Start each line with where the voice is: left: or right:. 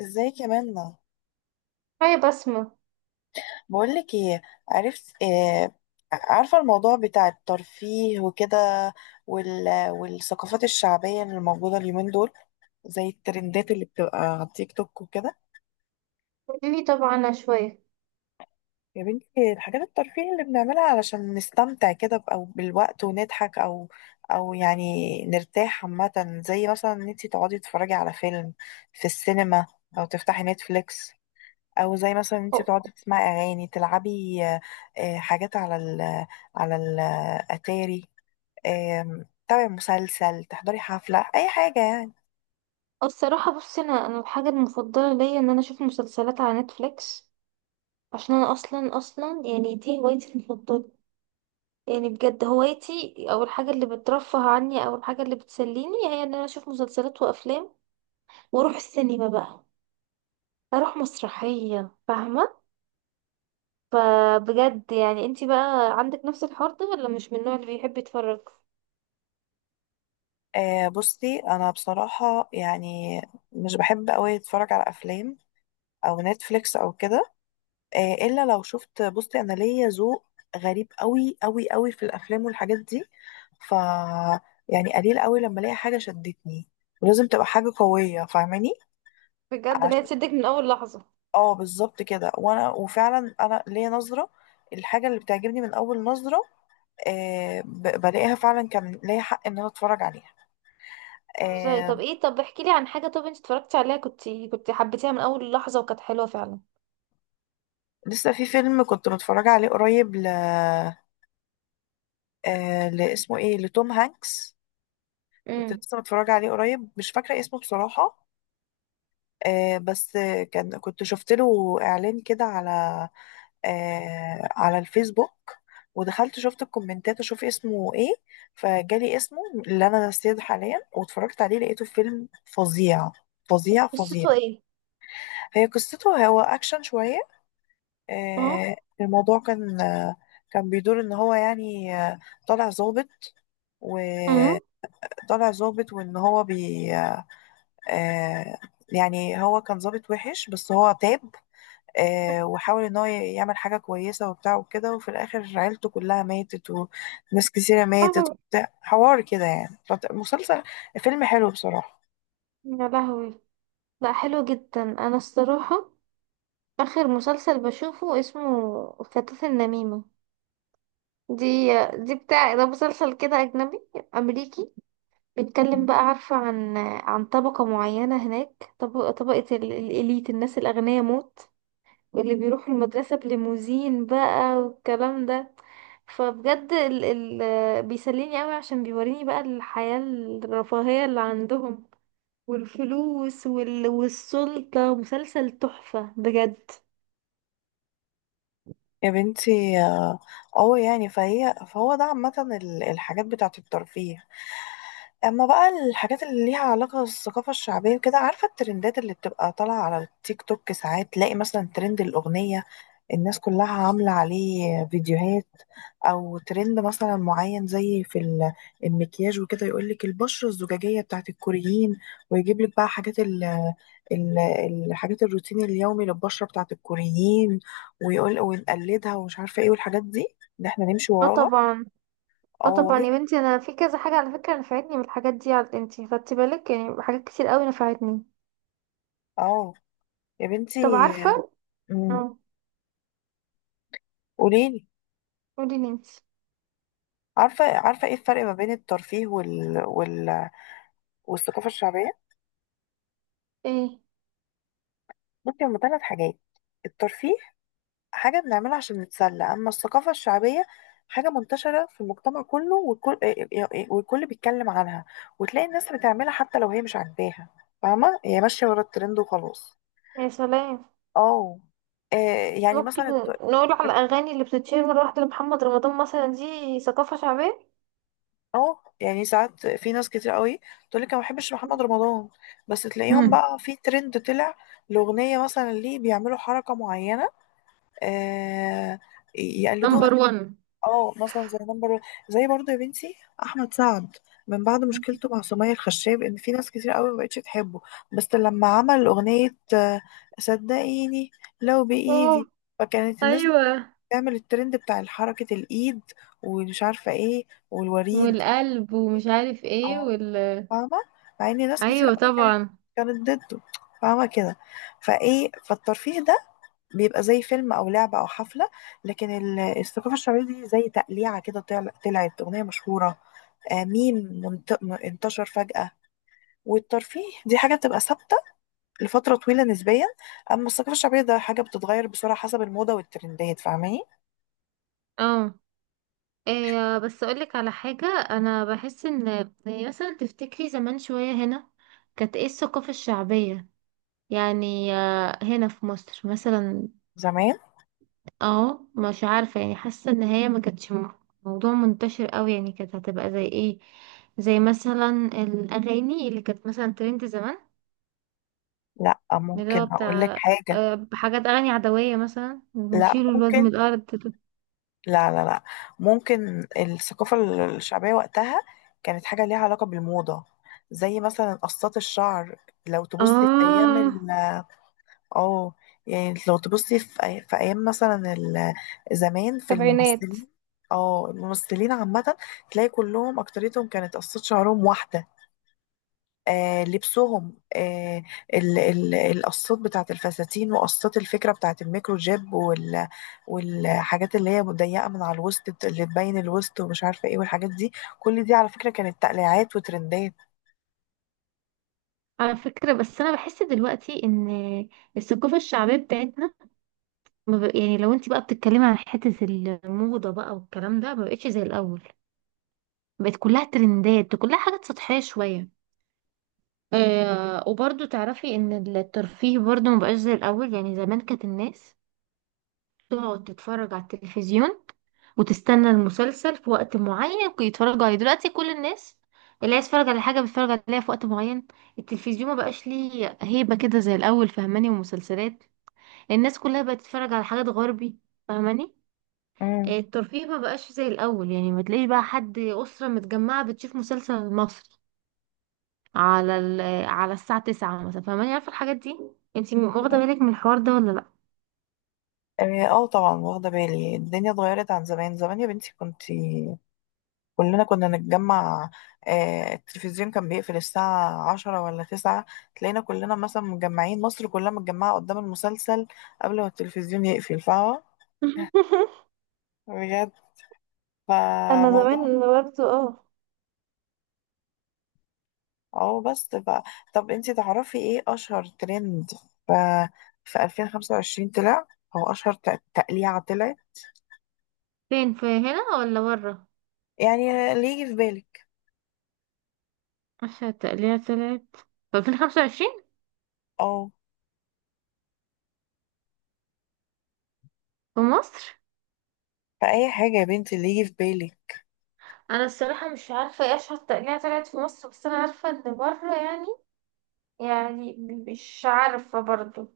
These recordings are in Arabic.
left: ازيك يا منى؟
right: هاي بسمة.
left: بقولك ايه، عرفت إيه؟ عارفة الموضوع بتاع الترفيه وكده، والثقافات الشعبية اللي موجودة اليومين دول، زي الترندات اللي بتبقى على التيك توك وكده.
right: قوليلي طبعا عنها شوية.
left: يا بنتي الحاجات الترفيه اللي بنعملها علشان نستمتع كده او بالوقت ونضحك او يعني نرتاح عامة، زي مثلا ان انتي تقعدي تتفرجي على فيلم في السينما، او تفتحي نتفليكس، او زي مثلا انت
right: أو-
left: بتقعدي تسمعي اغاني تلعبي، حاجات على على الاتاري، تابعي مسلسل، تحضري حفلة، اي حاجة يعني.
right: الصراحة بصي، أنا الحاجة المفضلة ليا إن أنا أشوف مسلسلات على نتفليكس، عشان أنا أصلا يعني دي هوايتي المفضلة. يعني بجد هوايتي أو الحاجة اللي بترفه عني أو الحاجة اللي بتسليني هي إن أنا أشوف مسلسلات وأفلام وأروح السينما بقى، أروح مسرحية، فاهمة؟ فبجد يعني انتي بقى عندك نفس الحوار ده ولا مش من النوع اللي بيحب يتفرج؟
left: بصي انا بصراحة يعني مش بحب قوي اتفرج على افلام او نتفليكس او كده، الا لو شفت. بصي انا ليا ذوق غريب قوي قوي قوي في الافلام والحاجات دي، ف يعني قليل قوي لما الاقي حاجة شدتني، ولازم تبقى حاجة قوية فاهماني.
right: بجد اللي هي تشدك من أول لحظة.
left: اه بالظبط كده، وانا وفعلا انا ليا نظره، الحاجه اللي بتعجبني من اول نظره، آه بلاقيها فعلا كان ليا حق ان انا اتفرج عليها.
right: هزاري،
left: آه.
right: طب ايه، طب احكي لي عن حاجة، طب انت اتفرجتي عليها كنت حبيتيها من اول لحظة وكانت حلوة فعلا.
left: لسه في فيلم كنت متفرجه عليه قريب، ل آه لاسمه ايه، لتوم هانكس. كنت
right: امم.
left: لسه متفرجه عليه قريب، مش فاكره اسمه بصراحه، آه بس كان كنت شفت له اعلان كده على، آه، على الفيسبوك، ودخلت شفت الكومنتات اشوف اسمه ايه، فجالي اسمه اللي انا نسيته حاليا، واتفرجت عليه لقيته فيلم فظيع، فظيع.
right: قصته ايه؟
left: هي قصته، هو اكشن شوية،
right: اه.
left: آه. الموضوع كان، آه، كان بيدور ان هو يعني، آه، طالع ظابط
right: امم.
left: وطالع ظابط، وان هو بي، آه، يعني هو كان ظابط وحش بس هو تاب،
right: يا
left: وحاول ان هو يعمل حاجة كويسة وبتاع وكده، وفي الاخر عيلته كلها ماتت وناس كثيرة ماتت
right: لهوي.
left: وبتاع حوار كده يعني، مسلسل، فيلم حلو بصراحة.
right: يا لهوي. لا حلو جدا، انا الصراحة اخر مسلسل بشوفه اسمه فتاة النميمة. دي دي بتاع ده مسلسل كده اجنبي، امريكي، بيتكلم بقى، عارفة، عن عن طبقة معينة هناك، طبقة طبقة ال- الاليت، الناس الاغنياء موت، واللي بيروح المدرسة بليموزين بقى والكلام ده. فبجد ال بيسليني قوي عشان بيوريني بقى الحياة الرفاهية اللي عندهم، والفلوس وال والسلطة مسلسل تحفة بجد.
left: يا بنتي اه، يعني فهو ده عامة الحاجات بتاعة الترفيه. اما بقى الحاجات اللي ليها علاقة بالثقافة الشعبية وكده، عارفة الترندات اللي بتبقى طالعة على التيك توك، ساعات تلاقي مثلا ترند الأغنية، الناس كلها عاملة عليه فيديوهات، او ترند مثلا معين زي في المكياج وكده، يقول لك البشرة الزجاجية بتاعة الكوريين، ويجيب لك بقى حاجات ال- الحاجات الروتين اليومي للبشرة بتاعة الكوريين، ويقول ونقلدها ومش عارفه ايه والحاجات دي، ان احنا نمشي
right: اه
left: وراها.
right: طبعا. اه
left: اه
right: طبعا
left: وهي،
right: يا بنتي، انا في كذا حاجه على فكره نفعتني من الحاجات دي. على، انتي خدتي بالك، يعني حاجات كتير قوي نفعتني.
left: اه يا بنتي.
right: طب، عارفه؟
left: مم.
right: اه.
left: قوليلي.
right: قولي لي انتي
left: عارفه، ايه الفرق ما بين الترفيه والثقافه الشعبيه؟
right: ايه.
left: ممكن هما ثلاث حاجات. الترفيه حاجه بنعملها عشان نتسلى، اما الثقافه الشعبيه حاجه منتشره في المجتمع كله، والكل بيتكلم عنها، وتلاقي الناس بتعملها حتى لو هي مش عاجباها، فاهمه، هي ماشيه ورا الترند وخلاص.
right: يا سلام.
left: اه، آه، يعني
right: ممكن
left: مثلا
right: نقول على الاغاني اللي بتتشير مره واحده لمحمد رمضان مثلا، دي ثقافه شعبيه.
left: اه، يعني ساعات في ناس كتير قوي تقول لك انا ما بحبش محمد رمضان، بس تلاقيهم بقى في ترند طلع الاغنيه، مثلا ليه بيعملوا حركه معينه، آه، يقلدوها. اه مثلا زي نمبر، زي برضه يا بنتي احمد سعد، من بعد مشكلته مع سمية الخشاب ان في ناس كتير قوي ما بقتش تحبه، بس لما عمل اغنيه، صدقيني، لو
right: اه.
left: بايدي، فكانت الناس
right: ايوه،
left: بتعمل الترند بتاع حركه الايد ومش عارفه ايه والوريد.
right: والقلب ومش عارف ايه
left: اه
right: وال
left: فاهمة، مع ان ناس كتير
right: ايوه
left: قوي كانت
right: طبعا.
left: كانت ضده، فاهمة كده. فايه فالترفيه ده بيبقى زي فيلم او لعبة او حفلة، لكن الثقافة الشعبية دي زي تقليعة كده، طلعت اغنية مشهورة، ميم، انتشر فجأة. والترفيه دي حاجة بتبقى ثابتة لفترة طويلة نسبيا، اما الثقافة الشعبية ده حاجة بتتغير بسرعة حسب الموضة والترندات فاهماني.
right: اه. إيه بس اقولك على حاجه، انا بحس ان، يعني مثلا تفتكري زمان شويه هنا كانت ايه الثقافه الشعبيه؟ يعني هنا في مصر مثلا.
left: زمان،
right: اه، مش عارفه، يعني حاسه ان هي ما كانتش موضوع منتشر قوي. يعني كانت هتبقى زي ايه؟ زي مثلا الاغاني اللي كانت مثلا ترند زمان،
left: لا
right: اللي
left: ممكن
right: هو
left: اقول لك
right: بتاع،
left: حاجة،
right: حاجات أغاني عدوية مثلا،
left: لا
right: نشيله الواد من
left: ممكن،
right: الأرض ده.
left: لا لا لا ممكن الثقافة الشعبية وقتها كانت حاجة ليها علاقة بالموضة، زي مثلا قصات الشعر. لو تبصي في أيام
right: آه.
left: ال، اه، يعني لو تبصي في أيام مثلا زمان في
right: سبعينات.
left: الممثلين، اه الممثلين عامة، تلاقي كلهم أكتريتهم كانت قصات شعرهم واحدة، لبسهم، القصات بتاعت الفساتين وقصات الفكرة بتاعت الميكرو جيب والحاجات اللي هي مضيقة من على الوسط، اللي تبين الوسط ومش عارفة ايه والحاجات دي، كل دي على فكرة كانت تقليعات وترندات.
right: على فكرة بس أنا بحس دلوقتي إن الثقافة الشعبية بتاعتنا ما بق- يعني لو انت بقى بتتكلمي عن حتة الموضة بقى والكلام ده، ما بقتش زي الأول، بقت كلها ترندات، كلها حاجات سطحية شوية. آه، وبرضو تعرفي إن الترفيه برضو ما بقاش زي الأول. يعني زمان كانت الناس تقعد تتفرج على التلفزيون وتستنى المسلسل في وقت معين يتفرجوا عليه. دلوقتي كل الناس، اللي عايز يتفرج على حاجة بيتفرج عليها في وقت معين. التلفزيون ما بقاش ليه هيبة كده زي الأول، فهماني؟ ومسلسلات، الناس كلها بقت تتفرج على حاجات غربي، فهماني؟
left: امم،
right: الترفيه ما بقاش زي الأول. يعني ما تلاقيش بقى حد، أسرة متجمعة بتشوف مسلسل مصري على على الساعة تسعة مثلا، فهماني؟ عارفة الحاجات دي؟ انتي واخدة
left: اه،
right: بالك من الحوار ده ولا لأ؟
left: طبعا واخدة بالي، الدنيا اتغيرت عن زمان. زمان يا بنتي كنتي كلنا كنا نتجمع، التلفزيون كان بيقفل الساعة عشرة ولا تسعة، تلاقينا كلنا مثلا مجمعين، مصر كلها متجمعة قدام المسلسل قبل ما التلفزيون يقفل، فاهمة، بجد.
right: انا
left: فموضوع،
right: زمان برضو، اه.
left: اه بس طب انتي تعرفي ايه اشهر ترند ف... في 2025 طلع، او اشهر تقليعة طلعت،
right: فين، في هنا ولا بره؟
left: يعني اللي يجي في بالك.
right: أشهر تقليع طلعت في 2025
left: اه،
right: في مصر؟
left: فأي حاجة يا بنتي اللي يجي في بالك.
right: أنا الصراحة مش عارفة إيه أشهر تقليع طلعت في مصر. بس أنا عارفة إن بره، يعني، يعني مش عارفة برضو.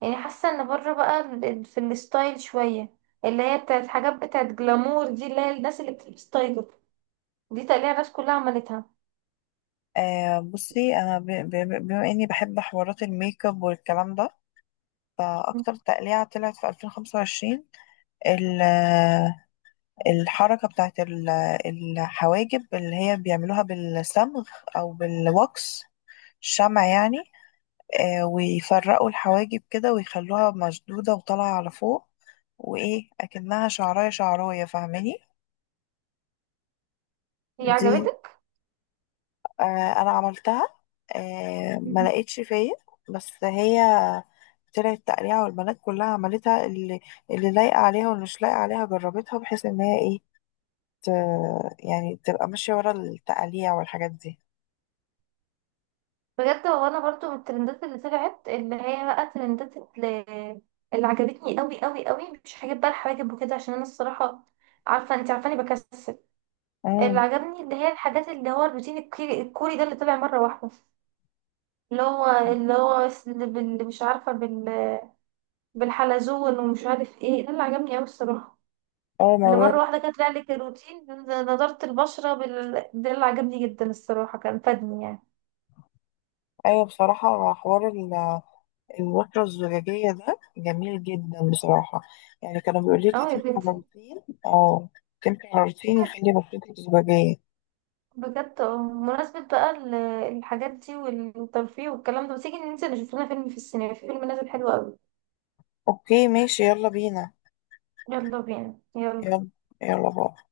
right: يعني حاسة إن بره بقى ال- في الستايل شوية، اللي هي بتاعت حاجات بتاعت جلامور دي، اللي هي الناس اللي بتلبس تايجر، دي تقليع الناس كلها عملتها.
left: بصي انا بما اني بحب حوارات الميك اب والكلام ده، فأكتر تقليعة طلعت في 2025 ال- الحركة بتاعت الحواجب اللي هي بيعملوها بالصمغ أو بالوكس، شمع يعني، ويفرقوا الحواجب كده ويخلوها مشدودة وطالعة على فوق، وإيه أكنها شعراية فاهماني.
right: هي
left: دي،
right: عجبتك؟
left: آه، انا عملتها، ما لقيتش فيا، بس هي طلعت تقريعة والبنات كلها عملتها، اللي اللي لايقة عليها واللي مش لايقة عليها جربتها، بحيث ان هي ايه، ت... يعني تبقى ماشية ورا التقاليع والحاجات دي.
right: بجد هو انا برضو من الترندات اللي طلعت، اللي هي بقى ترندات، اللي عجبتني قوي قوي قوي، مش حاجات بقى الحواجب وكده، عشان انا الصراحه، عارفه انت عارفاني بكسل. اللي
left: امم،
right: عجبني، اللي هي الحاجات، اللي هو الروتين الكوري الكوري ده اللي طلع مره واحده، اللي هو، مش عارفه بال، بالحلزون ومش عارف ايه، ده اللي عجبني قوي الصراحه،
left: اه
right: اللي
left: موضوع.
right: مره واحده كانت طلع لك الروتين نضاره البشره ده اللي عجبني جدا الصراحه، كان فادني يعني.
left: ايوه بصراحة حوار الوترة الزجاجية ده جميل جدا بصراحة، يعني كانوا بيقولوا لي
right: اه يا
left: هتمشي على
right: بنتي
left: روتين، اه تمشي على روتين يخلي بشرتك زجاجية.
right: بجد. اه، بمناسبة بقى الحاجات دي والترفيه والكلام ده، ما تيجي ننزل نشوف لنا فيلم في السينما، في فيلم نازل حلو قوي.
left: اوكي ماشي، يلا بينا،
right: يلا بينا، يلا.
left: يلا. يلا باي.